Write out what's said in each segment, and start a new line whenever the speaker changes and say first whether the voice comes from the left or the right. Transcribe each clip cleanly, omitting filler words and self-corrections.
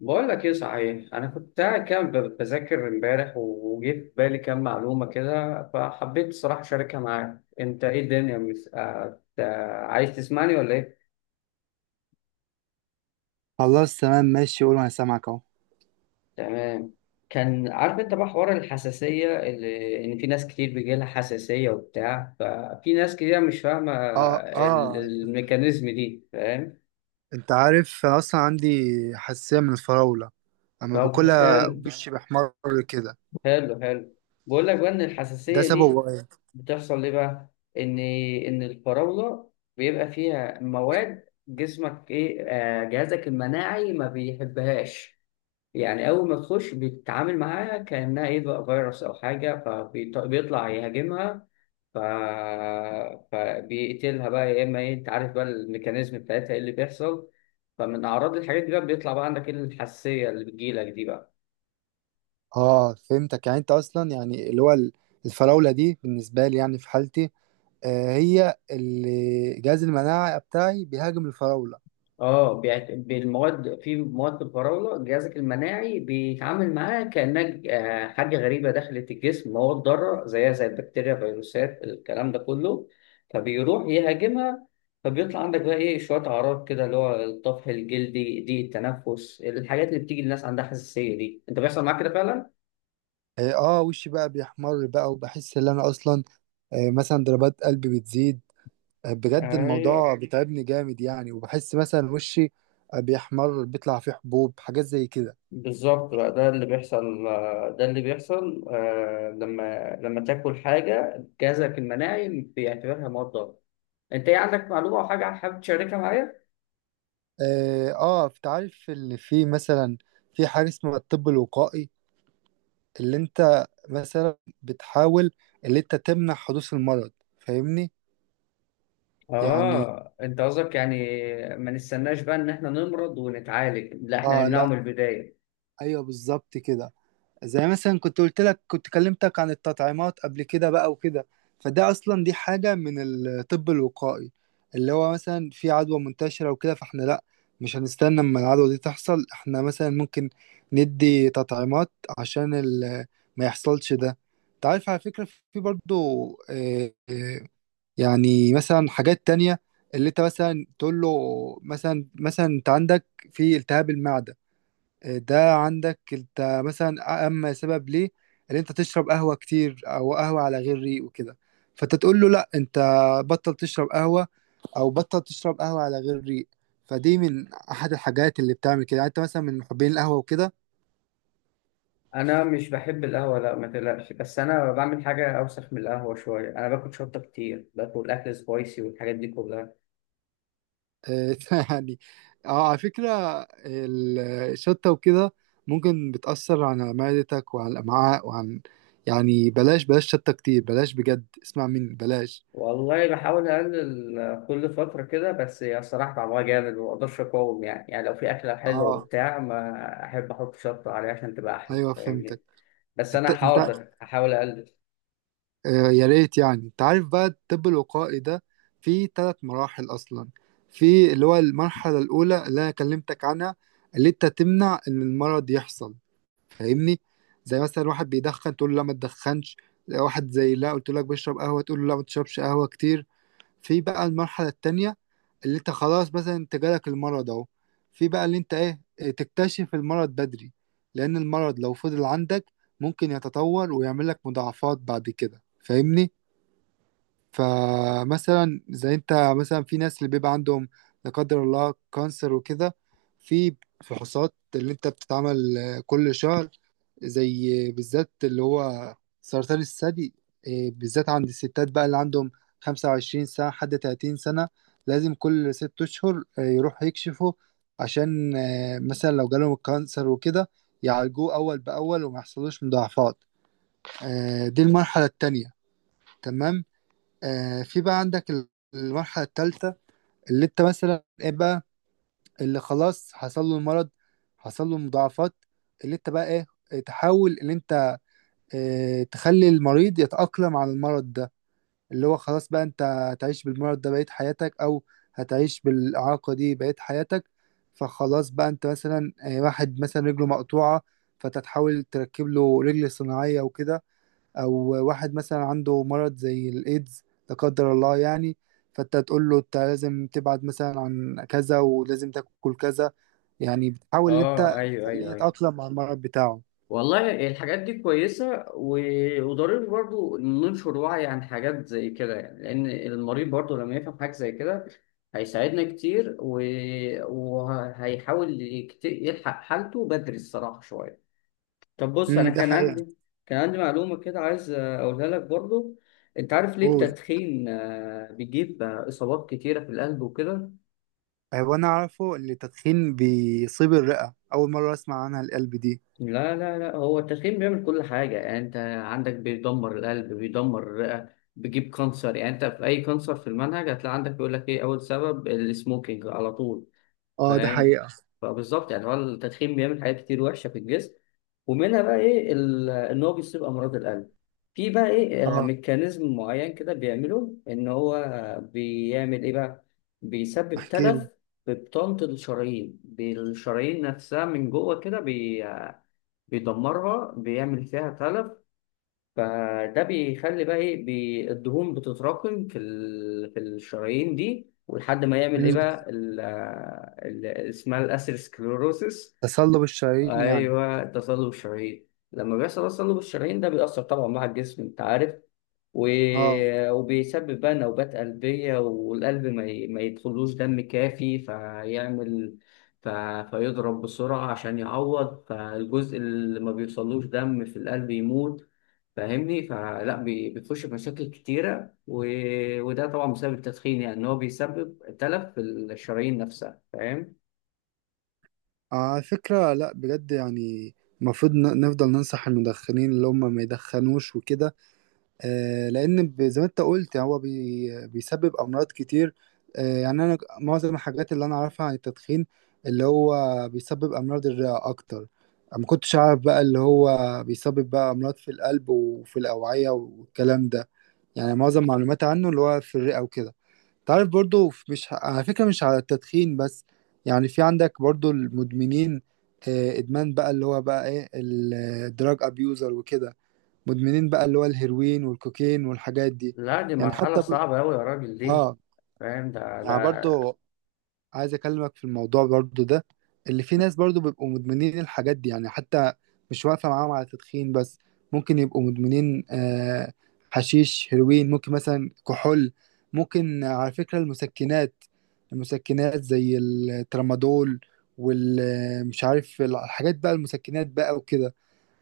left: بقول لك ايه صحيح، انا كنت قاعد كده بذاكر امبارح وجه في بالي كام معلومه كده، فحبيت الصراحه اشاركها معاك. انت ايه الدنيا عايز تسمعني ولا ايه؟
right: خلاص، تمام، ماشي، قول وانا سامعك اهو.
left: تمام. كان عارف انت بقى حوار الحساسيه، اللي ان في ناس كتير بيجي لها حساسيه وبتاع، ففي ناس كتير مش فاهمه
right: اه، اه.
left: الميكانيزم دي، فاهم؟
right: انت عارف انا اصلا عندي حساسيه من الفراوله اما
left: طب
right: باكلها
left: حلو
right: وشي بيحمر كده.
left: حلو حلو. بقول لك بقى ان
right: ده
left: الحساسيه
right: سببه
left: دي
right: ايه؟
left: بتحصل ليه بقى. ان الفراوله بيبقى فيها مواد، جسمك ايه جهازك المناعي ما بيحبهاش. يعني اول ما تخش بيتعامل معاها كانها ايه بقى، فيروس او حاجه، فبيطلع يهاجمها. ف... فبيقتلها بقى، يا اما ايه، انت عارف بقى الميكانيزم بتاعتها ايه اللي بيحصل. فمن اعراض الحاجات دي بقى بيطلع بقى عندك ايه، الحساسيه اللي بتجيلك دي بقى.
right: اه، فهمتك. يعني انت اصلا يعني اللي هو الفراوله دي بالنسبه لي يعني في حالتي، هي اللي جهاز المناعه بتاعي بيهاجم الفراوله.
left: اه بالمواد، في مواد الفراوله جهازك المناعي بيتعامل معاها كانها حاجه غريبه دخلت الجسم، مواد ضاره زيها زي البكتيريا، فيروسات، الكلام ده كله. فبيروح يهاجمها. فبيطلع عندك بقى ايه، شويه اعراض كده، اللي هو الطفح الجلدي، ضيق التنفس، الحاجات اللي بتيجي الناس عندها حساسيه دي. انت بيحصل معاك كده فعلا؟
right: اه. وشي بقى بيحمر بقى وبحس ان انا اصلا مثلا ضربات قلبي بتزيد. بجد
left: ايوه،
right: الموضوع بيتعبني جامد يعني، وبحس مثلا وشي بيحمر، بيطلع فيه حبوب حاجات زي كده.
left: بالظبط بقى، ده اللي بيحصل ده اللي بيحصل لما تاكل حاجه جهازك المناعي بيعتبرها مواد ضاره. انت ايه عندك معلومه او حاجه حابب تشاركها معايا؟
right: اه، انت عارف ان في مثلا في حاجة اسمها الطب الوقائي، اللي انت مثلا بتحاول، اللي انت تمنع حدوث المرض، فاهمني؟ يعني
left: اه، انت قصدك يعني ما نستناش بقى ان احنا نمرض ونتعالج، لا احنا
right: اه.
left: نمنعه
right: لا،
left: من البدايه.
right: ايوه، بالظبط كده. زي مثلا كنت قلت لك، كنت كلمتك عن التطعيمات قبل كده بقى وكده. فده اصلا دي حاجة من الطب الوقائي، اللي هو مثلا في عدوى منتشرة وكده، فاحنا لا، مش هنستنى اما العدوى دي تحصل، احنا مثلا ممكن ندي تطعيمات عشان ما يحصلش ده. انت عارف على فكرة في برضو آه، آه، يعني مثلا حاجات تانية اللي انت مثلا تقول له. مثلا انت عندك في التهاب المعدة، ده عندك انت مثلا اما سبب ليه ان انت تشرب قهوة كتير او قهوة على غير ريق وكده. فانت تقول له لا، انت بطل تشرب قهوة او بطل تشرب قهوة على غير ريق. فدي من احد الحاجات اللي بتعمل كده، يعني انت مثلا من محبين القهوة وكده.
left: انا مش بحب القهوه، لا ما تقلقش، بس انا بعمل حاجه اوسخ من القهوه شويه، انا باكل شطه كتير، باكل اكل سبايسي والحاجات دي كلها.
right: آه، يعني اه، على فكرة ال- الشطة وكده ممكن بتأثر على معدتك وعلى الأمعاء وعن. يعني بلاش، بلاش شطة كتير، بلاش بجد، اسمع مني، بلاش.
left: والله بحاول اقلل كل فتره كده، بس هي الصراحه طعمها جامد وما اقدرش اقاوم، يعني لو في اكله حلوه
right: اه،
left: وبتاع ما احب احط شطه عليها عشان تبقى احلى،
right: ايوه،
left: فاهمني؟
right: فهمتك.
left: بس
right: انت
left: انا
right: انت
left: حاضر، هحاول اقلل.
right: يا ريت. يعني انت عارف بقى الطب الوقائي ده فيه ثلاث مراحل اصلا. في اللي هو المرحله الاولى اللي انا كلمتك عنها، اللي انت تمنع ان المرض يحصل، فاهمني؟ زي مثلا واحد بيدخن تقول له لا، ما تدخنش. واحد زي لا قلت لك بيشرب قهوه تقول له لا، ما تشربش قهوه كتير. في بقى المرحله التانية، اللي انت خلاص مثلا انت جالك المرض اهو. في بقى اللي انت ايه، اه، تكتشف المرض بدري، لان المرض لو فضل عندك ممكن يتطور ويعمل لك مضاعفات بعد كده، فاهمني؟ فمثلا زي انت مثلا في ناس اللي بيبقى عندهم لا قدر الله كانسر وكده. في فحوصات اللي انت بتتعمل كل شهر، زي بالذات اللي هو سرطان الثدي، بالذات عند الستات بقى اللي عندهم 25 سنة حد 30 سنة لازم كل 6 أشهر يروحوا يكشفوا عشان مثلا لو جالهم الكانسر وكده يعالجوه أول بأول وما يحصلوش مضاعفات. دي المرحلة التانية، تمام. في بقى عندك المرحلة الثالثة، اللي انت مثلا ايه بقى، اللي خلاص حصل له المرض، حصل له مضاعفات، اللي انت بقى ايه، تحاول ان انت اه تخلي المريض يتأقلم على المرض ده. اللي هو خلاص بقى انت هتعيش بالمرض ده بقية حياتك، او هتعيش بالإعاقة دي بقية حياتك. فخلاص بقى انت مثلا واحد مثلا رجله مقطوعة فتتحاول تركب له رجل صناعية وكده، او واحد مثلا عنده مرض زي الايدز، لا قدر الله يعني، فانت تقول له انت لازم تبعد مثلا عن كذا ولازم تاكل كذا. يعني بتحاول ان
left: اه،
right: انت
left: ايوه
right: تخليه
left: ايوه ايوه.
right: يتأقلم مع المرض بتاعه.
left: والله الحاجات دي كويسة وضروري برضو ننشر وعي عن حاجات زي كده، يعني لأن المريض برضو لما يفهم حاجة زي كده هيساعدنا كتير، وهيحاول يلحق حالته بدري الصراحة شوية. طب بص، أنا
right: ده
left: كان
right: حقيقة.
left: عندي كان عندي معلومة كده عايز أقولها لك برضو. أنت عارف ليه
right: قول.
left: التدخين بيجيب إصابات كتيرة في القلب وكده؟
right: هو انا اعرفه ان التدخين بيصيب الرئة، اول مرة اسمع عنها القلب دي.
left: لا لا لا، هو التدخين بيعمل كل حاجة، يعني أنت عندك بيدمر القلب، بيدمر الرئة، بيجيب كانسر. يعني أنت في أي كانسر في المنهج هتلاقي عندك بيقول لك إيه أول سبب، السموكينج على طول،
right: اه، ده
left: فاهم؟
right: حقيقة.
left: فبالظبط يعني هو التدخين بيعمل حاجات كتير وحشة في الجسم، ومنها بقى إيه، إن هو بيصيب أمراض القلب. في بقى إيه
right: اه،
left: ميكانيزم معين كده بيعمله، إن هو بيعمل إيه بقى، بيسبب
right: احكي
left: تلف
right: لي.
left: في بطانة الشرايين، بالشرايين نفسها من جوه كده، بيدمرها، بيعمل فيها تلف. فده بيخلي بقى ايه، الدهون بتتراكم في الشرايين دي، ولحد ما يعمل ايه
right: امم
left: بقى اسمها الاسيروسكليروسيس.
right: تصلب الشرايين يعني.
left: ايوه تصلب الشرايين. لما بيحصل تصلب الشرايين ده بيأثر طبعا مع الجسم، انت عارف، و...
right: اه،
left: وبيسبب بقى نوبات قلبية، والقلب ما يدخلوش دم كافي فيعمل، ف... فيضرب بسرعة عشان يعوض، فالجزء اللي ما بيوصلوش دم في القلب يموت، فاهمني؟ فلا بتخش في مشاكل كتيرة، وده طبعا بسبب التدخين، يعني إن هو بيسبب تلف في الشرايين نفسها، فاهم؟
right: على فكرة لا، بجد يعني المفروض نفضل ننصح المدخنين اللي هم ما يدخنوش وكده. لان زي ما انت قلت هو بيسبب امراض كتير. يعني انا معظم الحاجات اللي انا اعرفها عن التدخين اللي هو بيسبب امراض الرئه اكتر. ما كنتش اعرف بقى اللي هو بيسبب بقى امراض في القلب وفي الاوعيه والكلام ده. يعني معظم معلوماتي عنه اللي هو في الرئه وكده. تعرف برضو مش على فكره مش على التدخين بس. يعني في عندك برضو المدمنين، ادمان بقى اللي هو بقى ايه الدراج ابيوزر وكده، مدمنين بقى اللي هو الهيروين والكوكين والحاجات دي.
left: لا دي
right: يعني
left: مرحلة
right: حتى
left: صعبة أوي يا راجل دي.
right: اه،
left: فاهم
right: يعني
left: ده.
right: برضو عايز اكلمك في الموضوع برضو ده، اللي في ناس برضو بيبقوا مدمنين الحاجات دي. يعني حتى مش واقفة معاهم على تدخين بس، ممكن يبقوا مدمنين حشيش، هيروين، ممكن مثلا كحول، ممكن على فكرة المسكنات زي الترامادول والمش عارف الحاجات بقى المسكنات بقى وكده.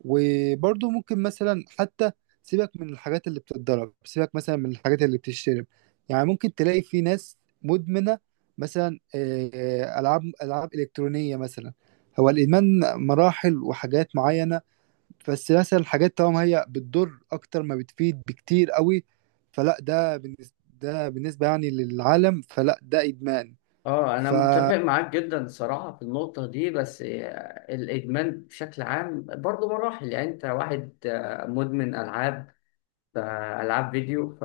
right: وبرضه ممكن مثلا حتى سيبك من الحاجات اللي بتتضرب، سيبك مثلا من الحاجات اللي بتشترب. يعني ممكن تلاقي في ناس مدمنة مثلا ألعاب إلكترونية مثلا. هو الإدمان مراحل وحاجات معينة، بس مثلا الحاجات طالما هي بتضر أكتر ما بتفيد بكتير قوي، فلا ده بالنسبة يعني للعالم فلا ده إدمان.
left: اه انا متفق
right: فلا،
left: معاك جدا الصراحه في النقطه دي، بس الادمان بشكل عام برضه مراحل، يعني انت واحد مدمن العاب العاب فيديو،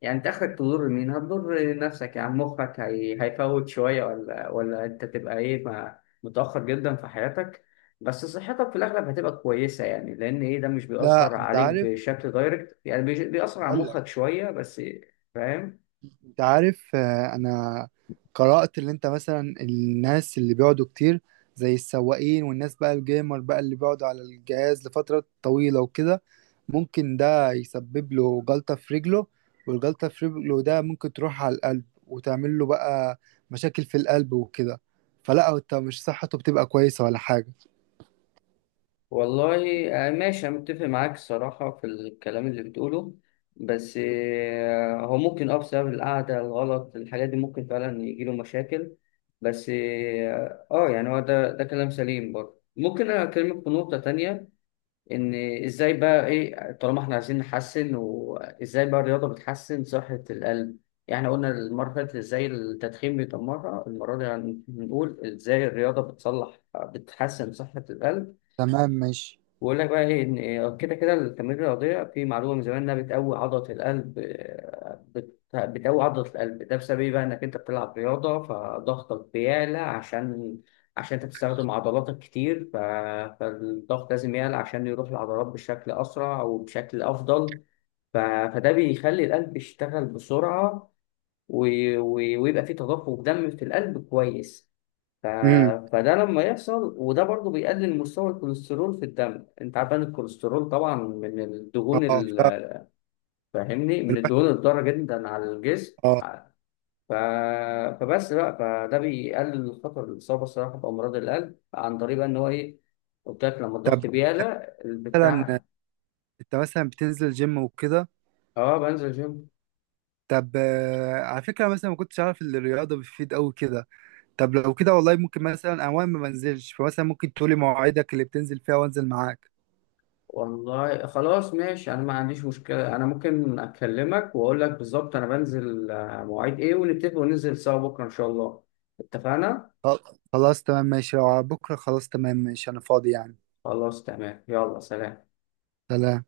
left: يعني انت اخرك تضر مين، هتضر نفسك، يعني مخك هيفوت شويه، ولا انت تبقى ايه ما... متاخر جدا في حياتك، بس صحتك في الاغلب هتبقى كويسه، يعني لان ايه، ده مش بيأثر
right: أنت
left: عليك
right: عارف،
left: بشكل دايركت، يعني بيأثر على
right: هقول لك.
left: مخك شويه بس، فاهم؟
right: انت عارف انا قرأت اللي انت مثلا الناس اللي بيقعدوا كتير زي السواقين والناس بقى الجيمر بقى اللي بيقعدوا على الجهاز لفترة طويلة وكده ممكن ده يسبب له جلطة في رجله، والجلطة في رجله ده ممكن تروح على القلب وتعمل له بقى مشاكل في القلب وكده. فلا هو انت مش صحته بتبقى كويسة ولا حاجة.
left: والله ماشي، أنا متفق معاك الصراحة في الكلام اللي بتقوله، بس هو ممكن أه بسبب القعدة الغلط الحاجات دي ممكن فعلا يجيله مشاكل، بس اه يعني هو ده كلام سليم برضه. ممكن أنا أكلمك في نقطة تانية، إن إزاي بقى إيه، طالما إحنا عايزين نحسن، وإزاي بقى الرياضة بتحسن صحة القلب. يعني إحنا قلنا المرة اللي فاتت إزاي التدخين بيدمرها، المرة دي هنقول إزاي الرياضة بتصلح بتحسن صحة القلب.
right: تمام، ماشي.
left: بقول لك بقى ايه ان كده كده التمارين الرياضيه، في معلومه من زمان انها بتقوي عضله القلب، بتقوي عضله القلب، ده بسبب ايه بقى، انك انت بتلعب رياضه فضغطك بيعلى، عشان انت بتستخدم عضلاتك كتير، فالضغط لازم يعلى عشان يروح للعضلات بشكل اسرع وبشكل افضل، ف... فده بيخلي القلب يشتغل بسرعه، و... و... ويبقى فيه تدفق دم في القلب كويس، ف...
right: امم
left: فده لما يحصل، وده برضو بيقلل مستوى الكوليسترول في الدم. انت عارف ان الكوليسترول طبعا من الدهون
right: اه،
left: فاهمني، من
right: فالواحد
left: الدهون الضاره جدا على الجسم.
right: اه.
left: ف... فبس بقى فده بيقلل خطر الاصابه الصراحه بامراض القلب، عن طريق بقى ان هو ايه، قلت لك لما
right: طب
left: الضغط بيعلى
right: مثلا
left: البتاع.
right: انت مثلا بتنزل جيم وكده.
left: اه بنزل جيم.
right: طب على فكرة مثلا ما كنتش عارف ان الرياضة بتفيد قوي كده. طب لو كده، والله ممكن مثلا اوان ما منزلش، فمثلا ممكن تقولي مواعيدك اللي بتنزل فيها وانزل معاك.
left: والله خلاص ماشي، انا ما عنديش مشكله، انا ممكن اكلمك واقول لك بالظبط انا بنزل مواعيد ايه ونتفق وننزل سوا بكره ان شاء الله. اتفقنا.
right: خل- خلاص، تمام، ماشي، لو على بكرة خلاص، تمام، ماشي، انا فاضي يعني.
left: خلاص تمام، يلا سلام.
right: سلام.